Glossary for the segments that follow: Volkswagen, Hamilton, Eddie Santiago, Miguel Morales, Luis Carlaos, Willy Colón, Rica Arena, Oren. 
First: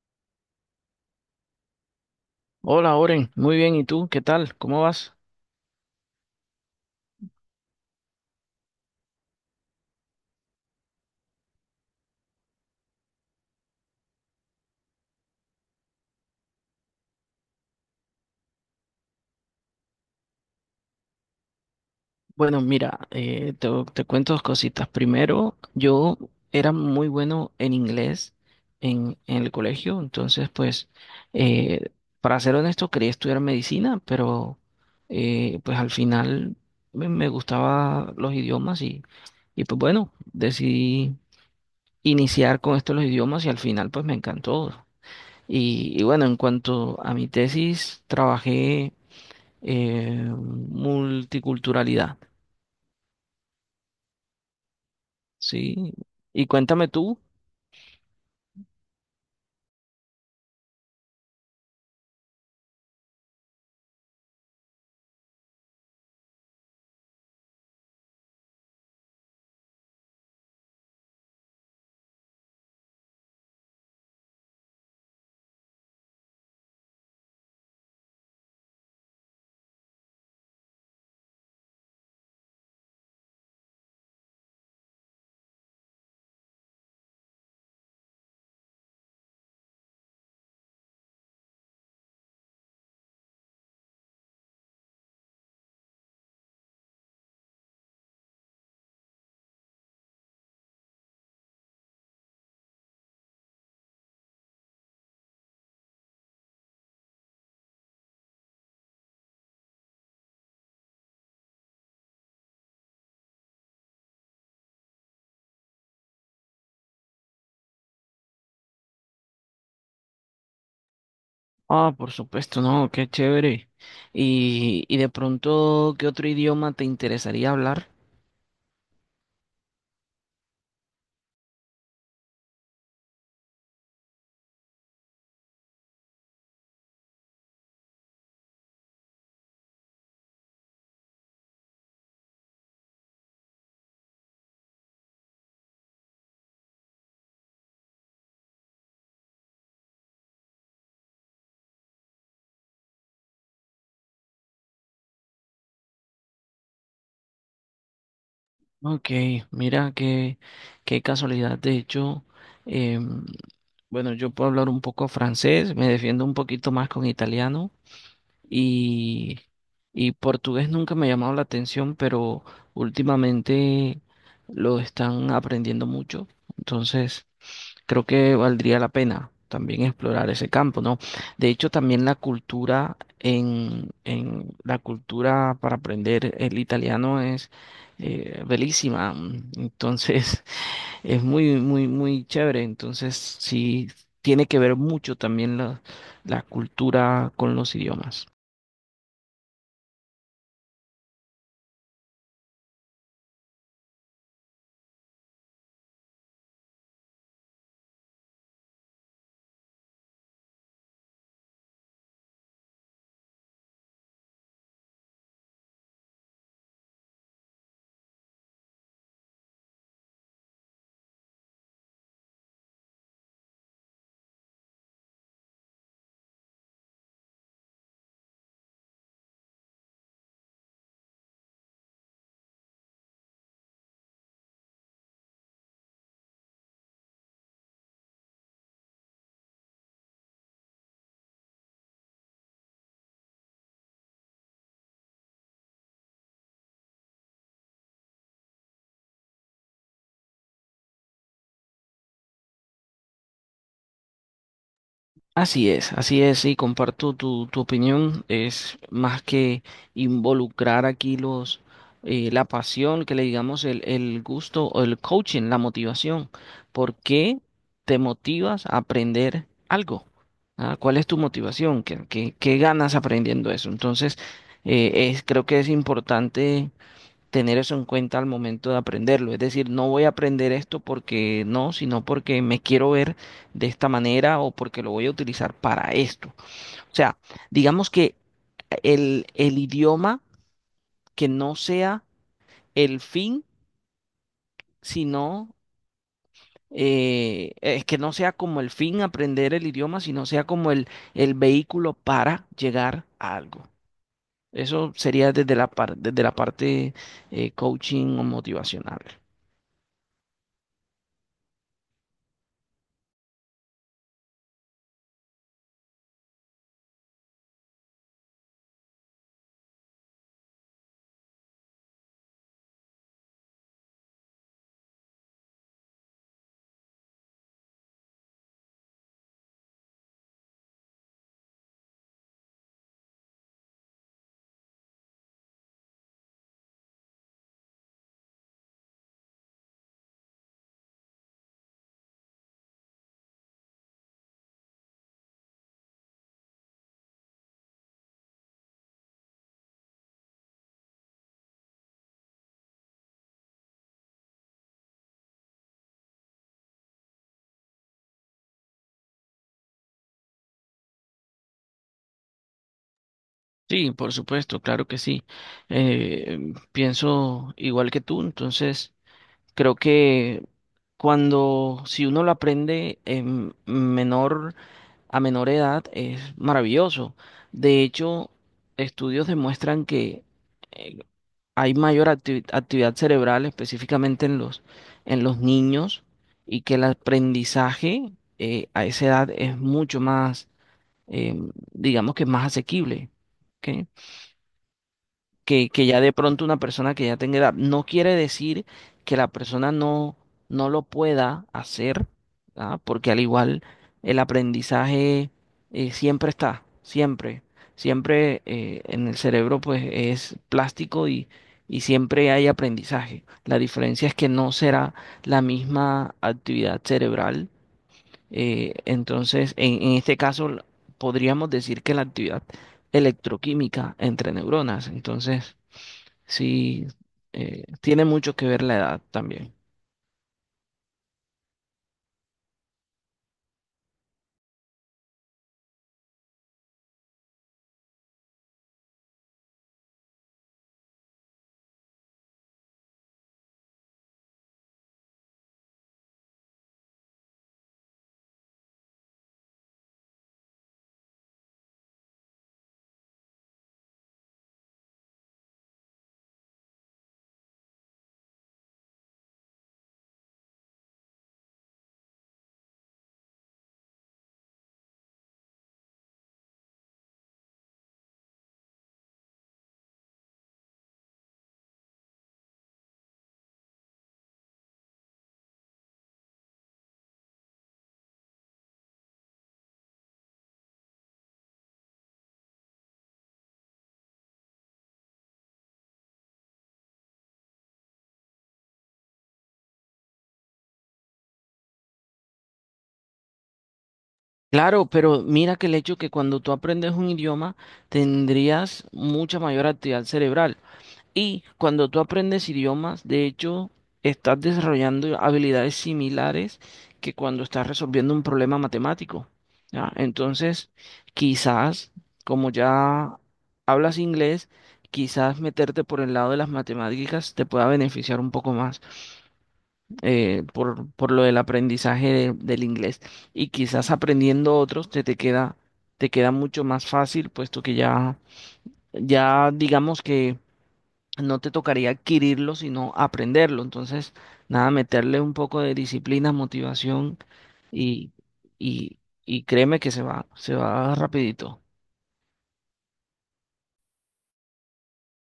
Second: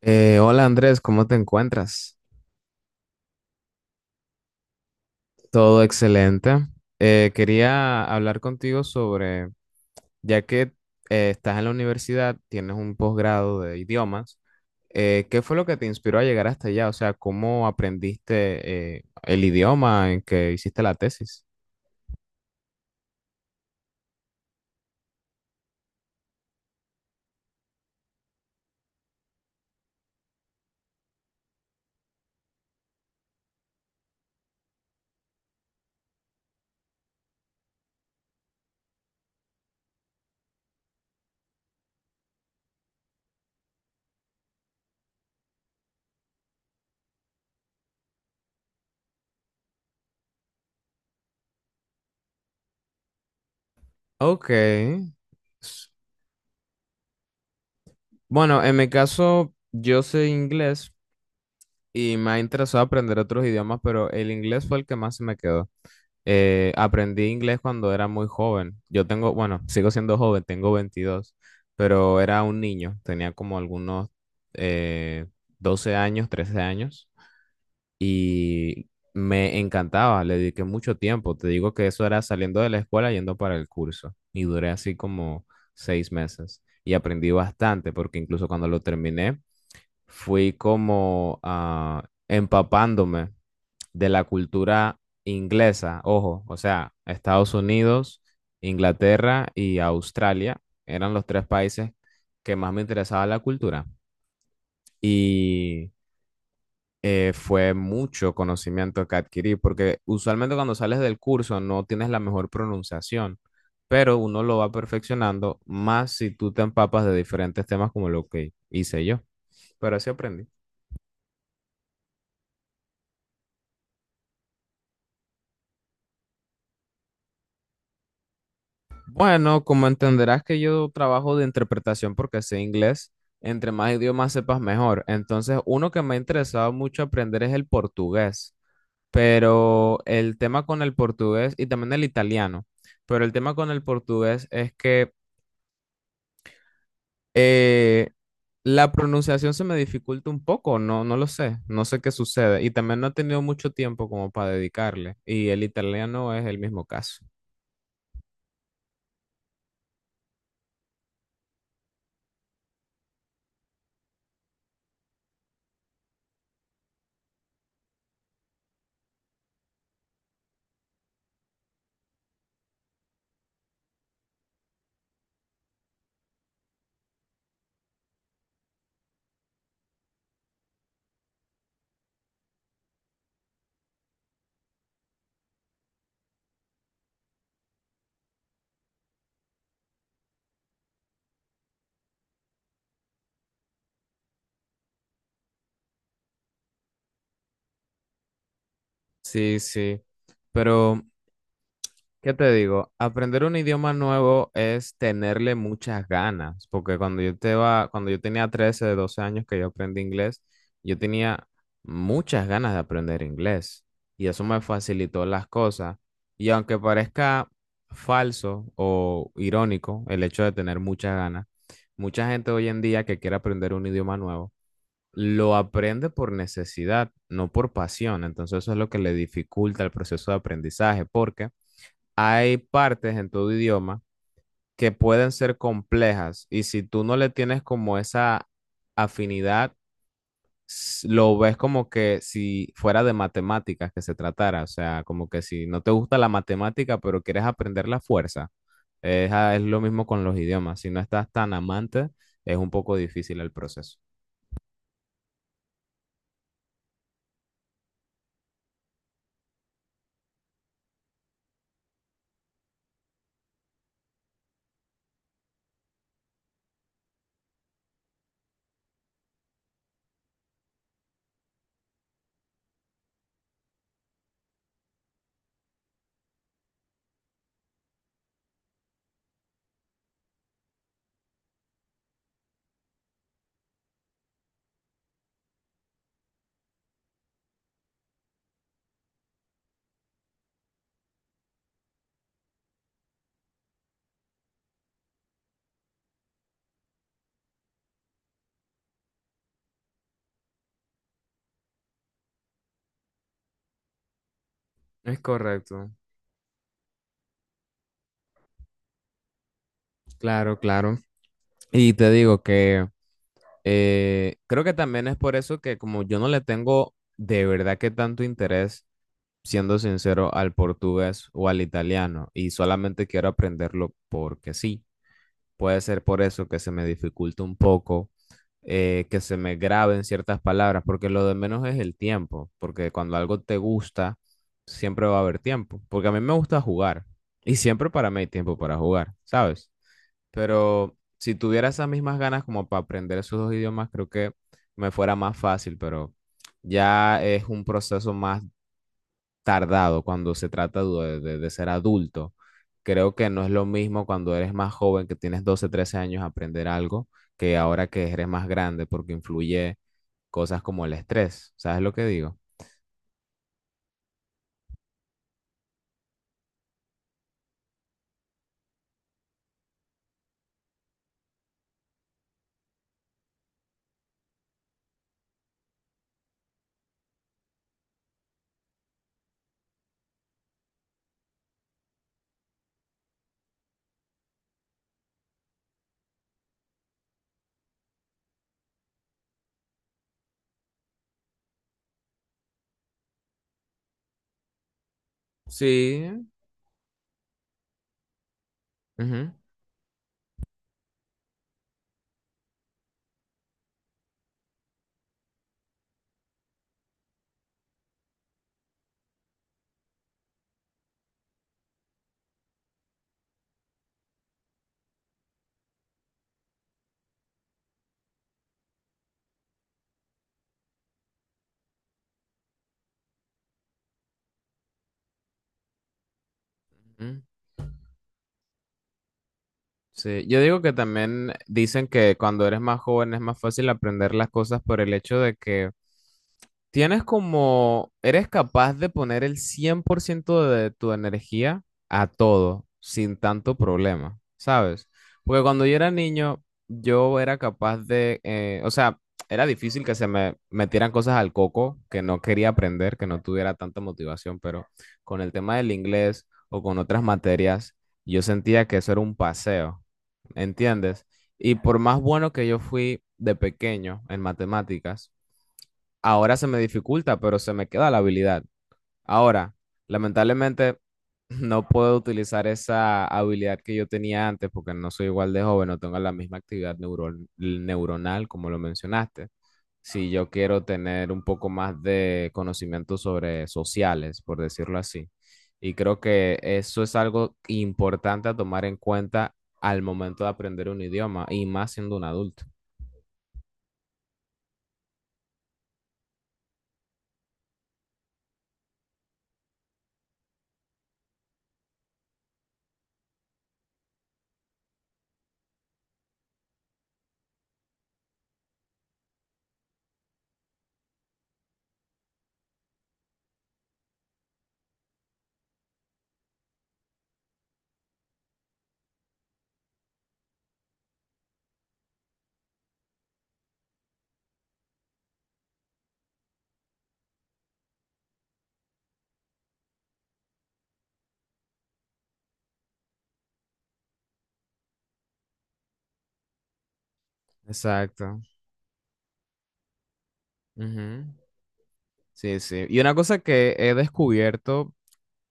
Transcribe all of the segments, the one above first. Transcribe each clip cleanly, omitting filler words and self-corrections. Hola Andrés, ¿cómo te encuentras? Hola, Oren. Muy bien. ¿Y tú? ¿Qué tal? ¿Cómo vas? Todo excelente. Quería hablar contigo sobre, ya que estás en la universidad, tienes un posgrado de idiomas. ¿Qué fue lo que te inspiró a llegar hasta allá? O sea, ¿cómo aprendiste el idioma en que hiciste la tesis? Bueno, mira, te cuento dos cositas. Primero, yo era muy bueno en inglés en el colegio. Entonces, pues, eh, para ser honesto, quería estudiar medicina, pero pues al final me gustaba los idiomas, y pues bueno, decidí iniciar con esto de los idiomas y al final pues me encantó. Y bueno, en cuanto a mi tesis, trabajé multiculturalidad, Ok. S- ¿sí? Y cuéntame tú. Bueno, en mi caso, yo sé inglés y me ha interesado aprender otros idiomas, pero el inglés fue el que más se me quedó. Aprendí inglés cuando era muy joven. Yo tengo, bueno, sigo siendo joven, tengo 22, pero era un niño, tenía como algunos eh, 12 años, 13 años, y me encantaba, le dediqué mucho tiempo. Te digo que eso era saliendo de la escuela yendo para el curso y duré así como 6 meses y aprendí bastante porque incluso cuando lo terminé fui como ah, empapándome de la cultura inglesa. Ojo, o sea, Estados Unidos, Inglaterra y Australia eran los tres países que más me interesaba la cultura. Y fue mucho conocimiento que adquirí, porque usualmente cuando sales del curso no tienes la mejor pronunciación, pero uno lo va perfeccionando más si tú te empapas de diferentes temas como lo que hice yo. Pero así aprendí. Ah, por supuesto, no, qué chévere. Y de pronto, ¿qué otro idioma te interesaría hablar? Bueno, como entenderás que yo trabajo de interpretación porque sé inglés, entre más idiomas sepas mejor. Entonces, uno que me ha interesado mucho aprender es el portugués, pero el tema con el portugués y también el italiano, pero el tema con el portugués es que eh, la pronunciación se me dificulta un poco, no, no lo sé, no sé qué sucede, y también no he tenido mucho tiempo como para dedicarle, y el italiano es el mismo caso. Ok, mira qué, qué casualidad. De hecho, em, bueno, yo puedo hablar un poco francés, me defiendo un poquito más con italiano, y, y portugués nunca me ha llamado la atención, pero últimamente lo están aprendiendo mucho. Entonces, creo que valdría la pena también explorar ese campo, ¿no? De hecho, también la cultura en la cultura para aprender el italiano es bellísima. Entonces, es muy, muy, muy chévere. Entonces, sí, tiene que ver mucho también la cultura con los idiomas. Sí, sí, pero... ¿Qué te digo? Aprender un idioma nuevo es tenerle muchas ganas, porque cuando yo tenía 13, 12 años que yo aprendí inglés, yo tenía muchas ganas de aprender inglés, y eso me facilitó las cosas. Y aunque parezca falso o irónico el hecho de tener muchas ganas, mucha gente hoy en día que quiere aprender un idioma nuevo lo aprende por necesidad, no por pasión. Entonces eso es lo que le dificulta el proceso de aprendizaje, porque hay partes en tu idioma que pueden ser complejas y si tú no le tienes como esa afinidad, lo ves como que si fuera de matemáticas que se tratara, o sea, como que si no te gusta la matemática pero quieres aprender la fuerza, es lo mismo con los idiomas, si no estás tan amante, es un poco difícil el proceso. Así es, y comparto tu opinión. Es más que involucrar aquí los la pasión, que le digamos el gusto o el coaching, la motivación. ¿Por qué te motivas a aprender algo? ¿Ah? ¿Cuál es tu motivación? ¿ Qué ganas aprendiendo eso? Entonces, creo que es importante tener eso en cuenta al momento de aprenderlo. Es decir, no voy a aprender esto porque no, sino porque me quiero ver de esta manera o porque lo voy a utilizar para esto. O sea, digamos que el idioma que no sea el fin, sino es que no sea como el fin aprender el idioma, sino sea como el vehículo para llegar a algo. Eso Es sería desde correcto, desde la parte coaching o motivacional. claro, claro. Y te digo que creo que también es por eso que como yo no le tengo de verdad que tanto interés, siendo sincero, al portugués o al italiano, y solamente quiero aprenderlo porque sí. Puede ser por eso que se me dificulta un poco, que se me graben ciertas palabras, porque lo de menos es el tiempo, porque cuando algo te gusta, siempre va a haber tiempo, porque a mí me gusta jugar y siempre para mí hay tiempo para jugar, ¿sabes? Pero si tuviera esas mismas ganas como para aprender esos dos idiomas, creo que me fuera más fácil, pero ya es un proceso más tardado cuando se trata de ser adulto. Creo que no es lo mismo cuando eres más joven, que tienes 12 13 años, aprender algo, que ahora que eres más grande, porque influye cosas como el estrés. ¿Sabes lo que digo? Sí, por supuesto, claro que sí. Pienso igual que tú. Entonces creo que cuando si uno lo aprende en menor a menor edad es maravilloso. De hecho, estudios demuestran que eh, hay mayor actividad cerebral, específicamente en los niños, y que el aprendizaje a esa edad es mucho más, eh, digamos que más asequible. ¿Ok? Que ya Sí. de pronto una persona que ya tenga edad. No quiere decir que la Ujú. persona no lo pueda hacer, ¿ah? Porque al igual el aprendizaje siempre está, siempre, siempre, en el cerebro pues es plástico, y siempre hay aprendizaje. La diferencia es que no será la misma actividad cerebral. Entonces, en este caso podríamos decir que la actividad electroquímica entre neuronas. Entonces, sí, Ujú. Tiene mucho que ver la edad también. Sí, yo digo que también dicen que cuando eres más joven es más fácil aprender las cosas por el hecho de que tienes como, eres capaz de poner el 100% de tu energía a todo sin tanto problema, ¿sabes? Porque cuando yo era niño, yo era capaz de, o sea, era difícil que se me metieran cosas al coco que no quería aprender, que no tuviera tanta motivación, pero con el tema del inglés o con otras materias, yo sentía que eso era un paseo, ¿entiendes? Y por más bueno que yo fui de pequeño en matemáticas, ahora se me dificulta, pero se me queda la habilidad. Ahora, lamentablemente, no puedo utilizar esa habilidad que yo tenía antes porque no soy igual de joven, no tengo la misma actividad neuronal como lo mencionaste. Si yo quiero tener un poco más de conocimiento sobre sociales, por decirlo así. Y creo que eso es algo importante a tomar en cuenta al momento de aprender un idioma y más siendo un adulto. Claro, pero mira que el hecho que cuando tú aprendes un idioma tendrías mucha mayor actividad cerebral. Y cuando tú aprendes idiomas, de hecho, estás desarrollando habilidades similares que cuando estás resolviendo un problema matemático. ¿Ya? Entonces, quizás, como ya hablas inglés, quizás meterte por el lado de las matemáticas te pueda beneficiar un poco más. Por por lo del aprendizaje del inglés. Y quizás aprendiendo otros te queda mucho más fácil, puesto que ya, ya digamos que no te tocaría adquirirlo, sino aprenderlo. Entonces, nada, meterle un poco de disciplina, motivación, y, Exacto. y, y créeme que se va Ujú. rapidito. Sí, sí. Y una cosa que he descubierto,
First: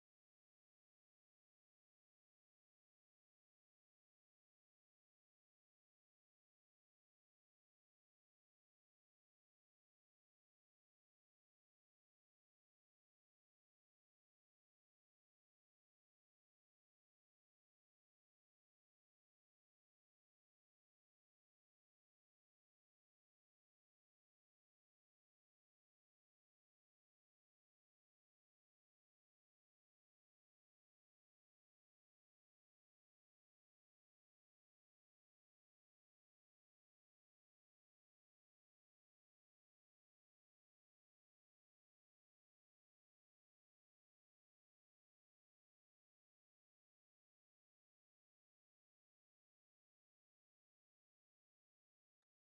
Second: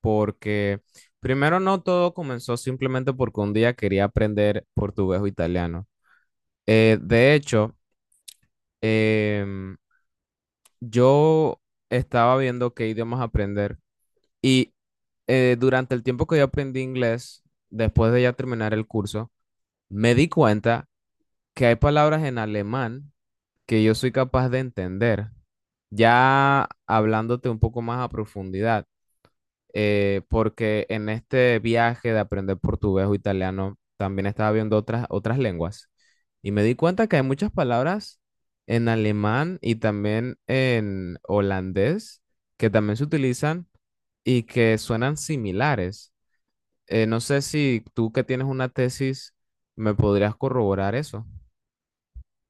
porque primero no todo comenzó simplemente porque un día quería aprender portugués o italiano. De hecho, em, yo estaba viendo qué idiomas aprender, y durante el tiempo que yo aprendí inglés, después de ya terminar el curso, me di cuenta que hay palabras en alemán que yo soy capaz de entender, ya hablándote un poco más a profundidad. Porque en este viaje de aprender portugués o italiano también estaba viendo otras lenguas, y me di cuenta que hay muchas palabras en alemán y también en holandés que también se utilizan y que suenan similares. No sé si tú que tienes una tesis me podrías corroborar eso.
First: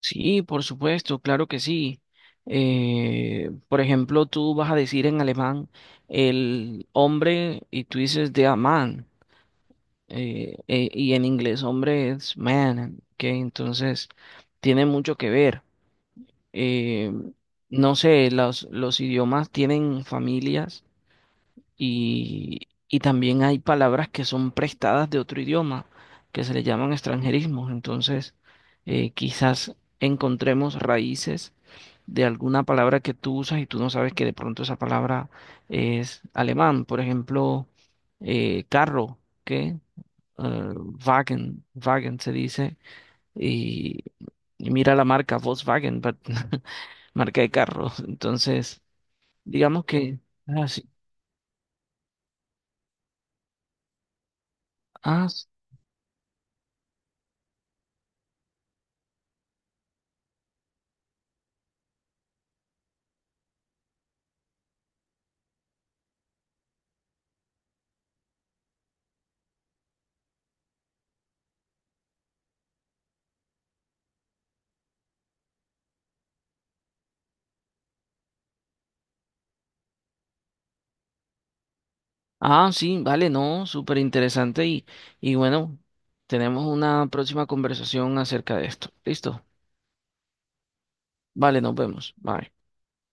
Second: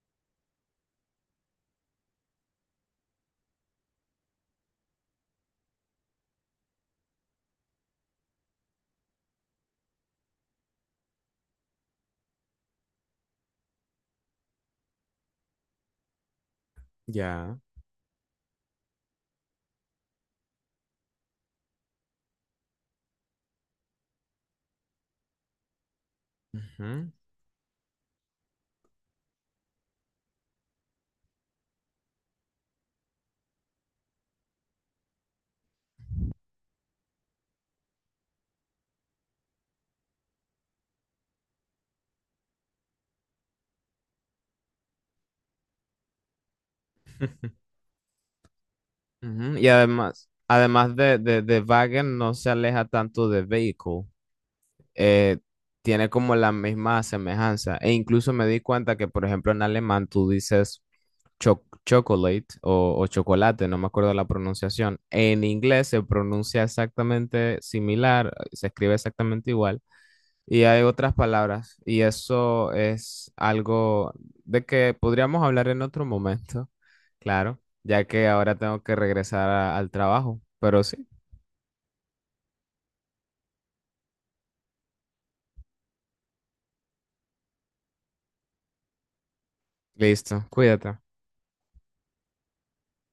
Sí, por supuesto, claro que sí. Por ejemplo, tú vas a decir en alemán el hombre y tú dices der Mann, y en inglés hombre es man, que entonces tiene mucho que ver. Eh, Ya. no sé, los idiomas tienen familias, y también hay palabras que son prestadas de otro idioma, que se le llaman Ujú. extranjerismos. Entonces, quizás encontremos raíces de alguna palabra que tú usas y tú no sabes que de pronto esa palabra es alemán. Por ejemplo, carro, que Wagen, Wagen se dice, y, y mira la marca Volkswagen, but- marca de carro. Entonces, Ujú. Y digamos que... además, Ah, sí. además de Wagen no se aleja tanto de vehicle. Ah, eh, s- Tiene como la misma semejanza. E incluso me di cuenta que, por ejemplo, en alemán tú dices chocolate o chocolate, no me acuerdo la pronunciación. En inglés se pronuncia exactamente similar, se escribe exactamente igual. Y hay otras palabras, y eso es algo de que podríamos hablar en otro momento, claro, ya que ahora tengo que regresar al trabajo. Pero sí, ah, sí, vale, no, súper interesante, y bueno, tenemos una próxima conversación acerca de esto. ¿Listo? listo, cuídate. Vale, nos vemos. Bye.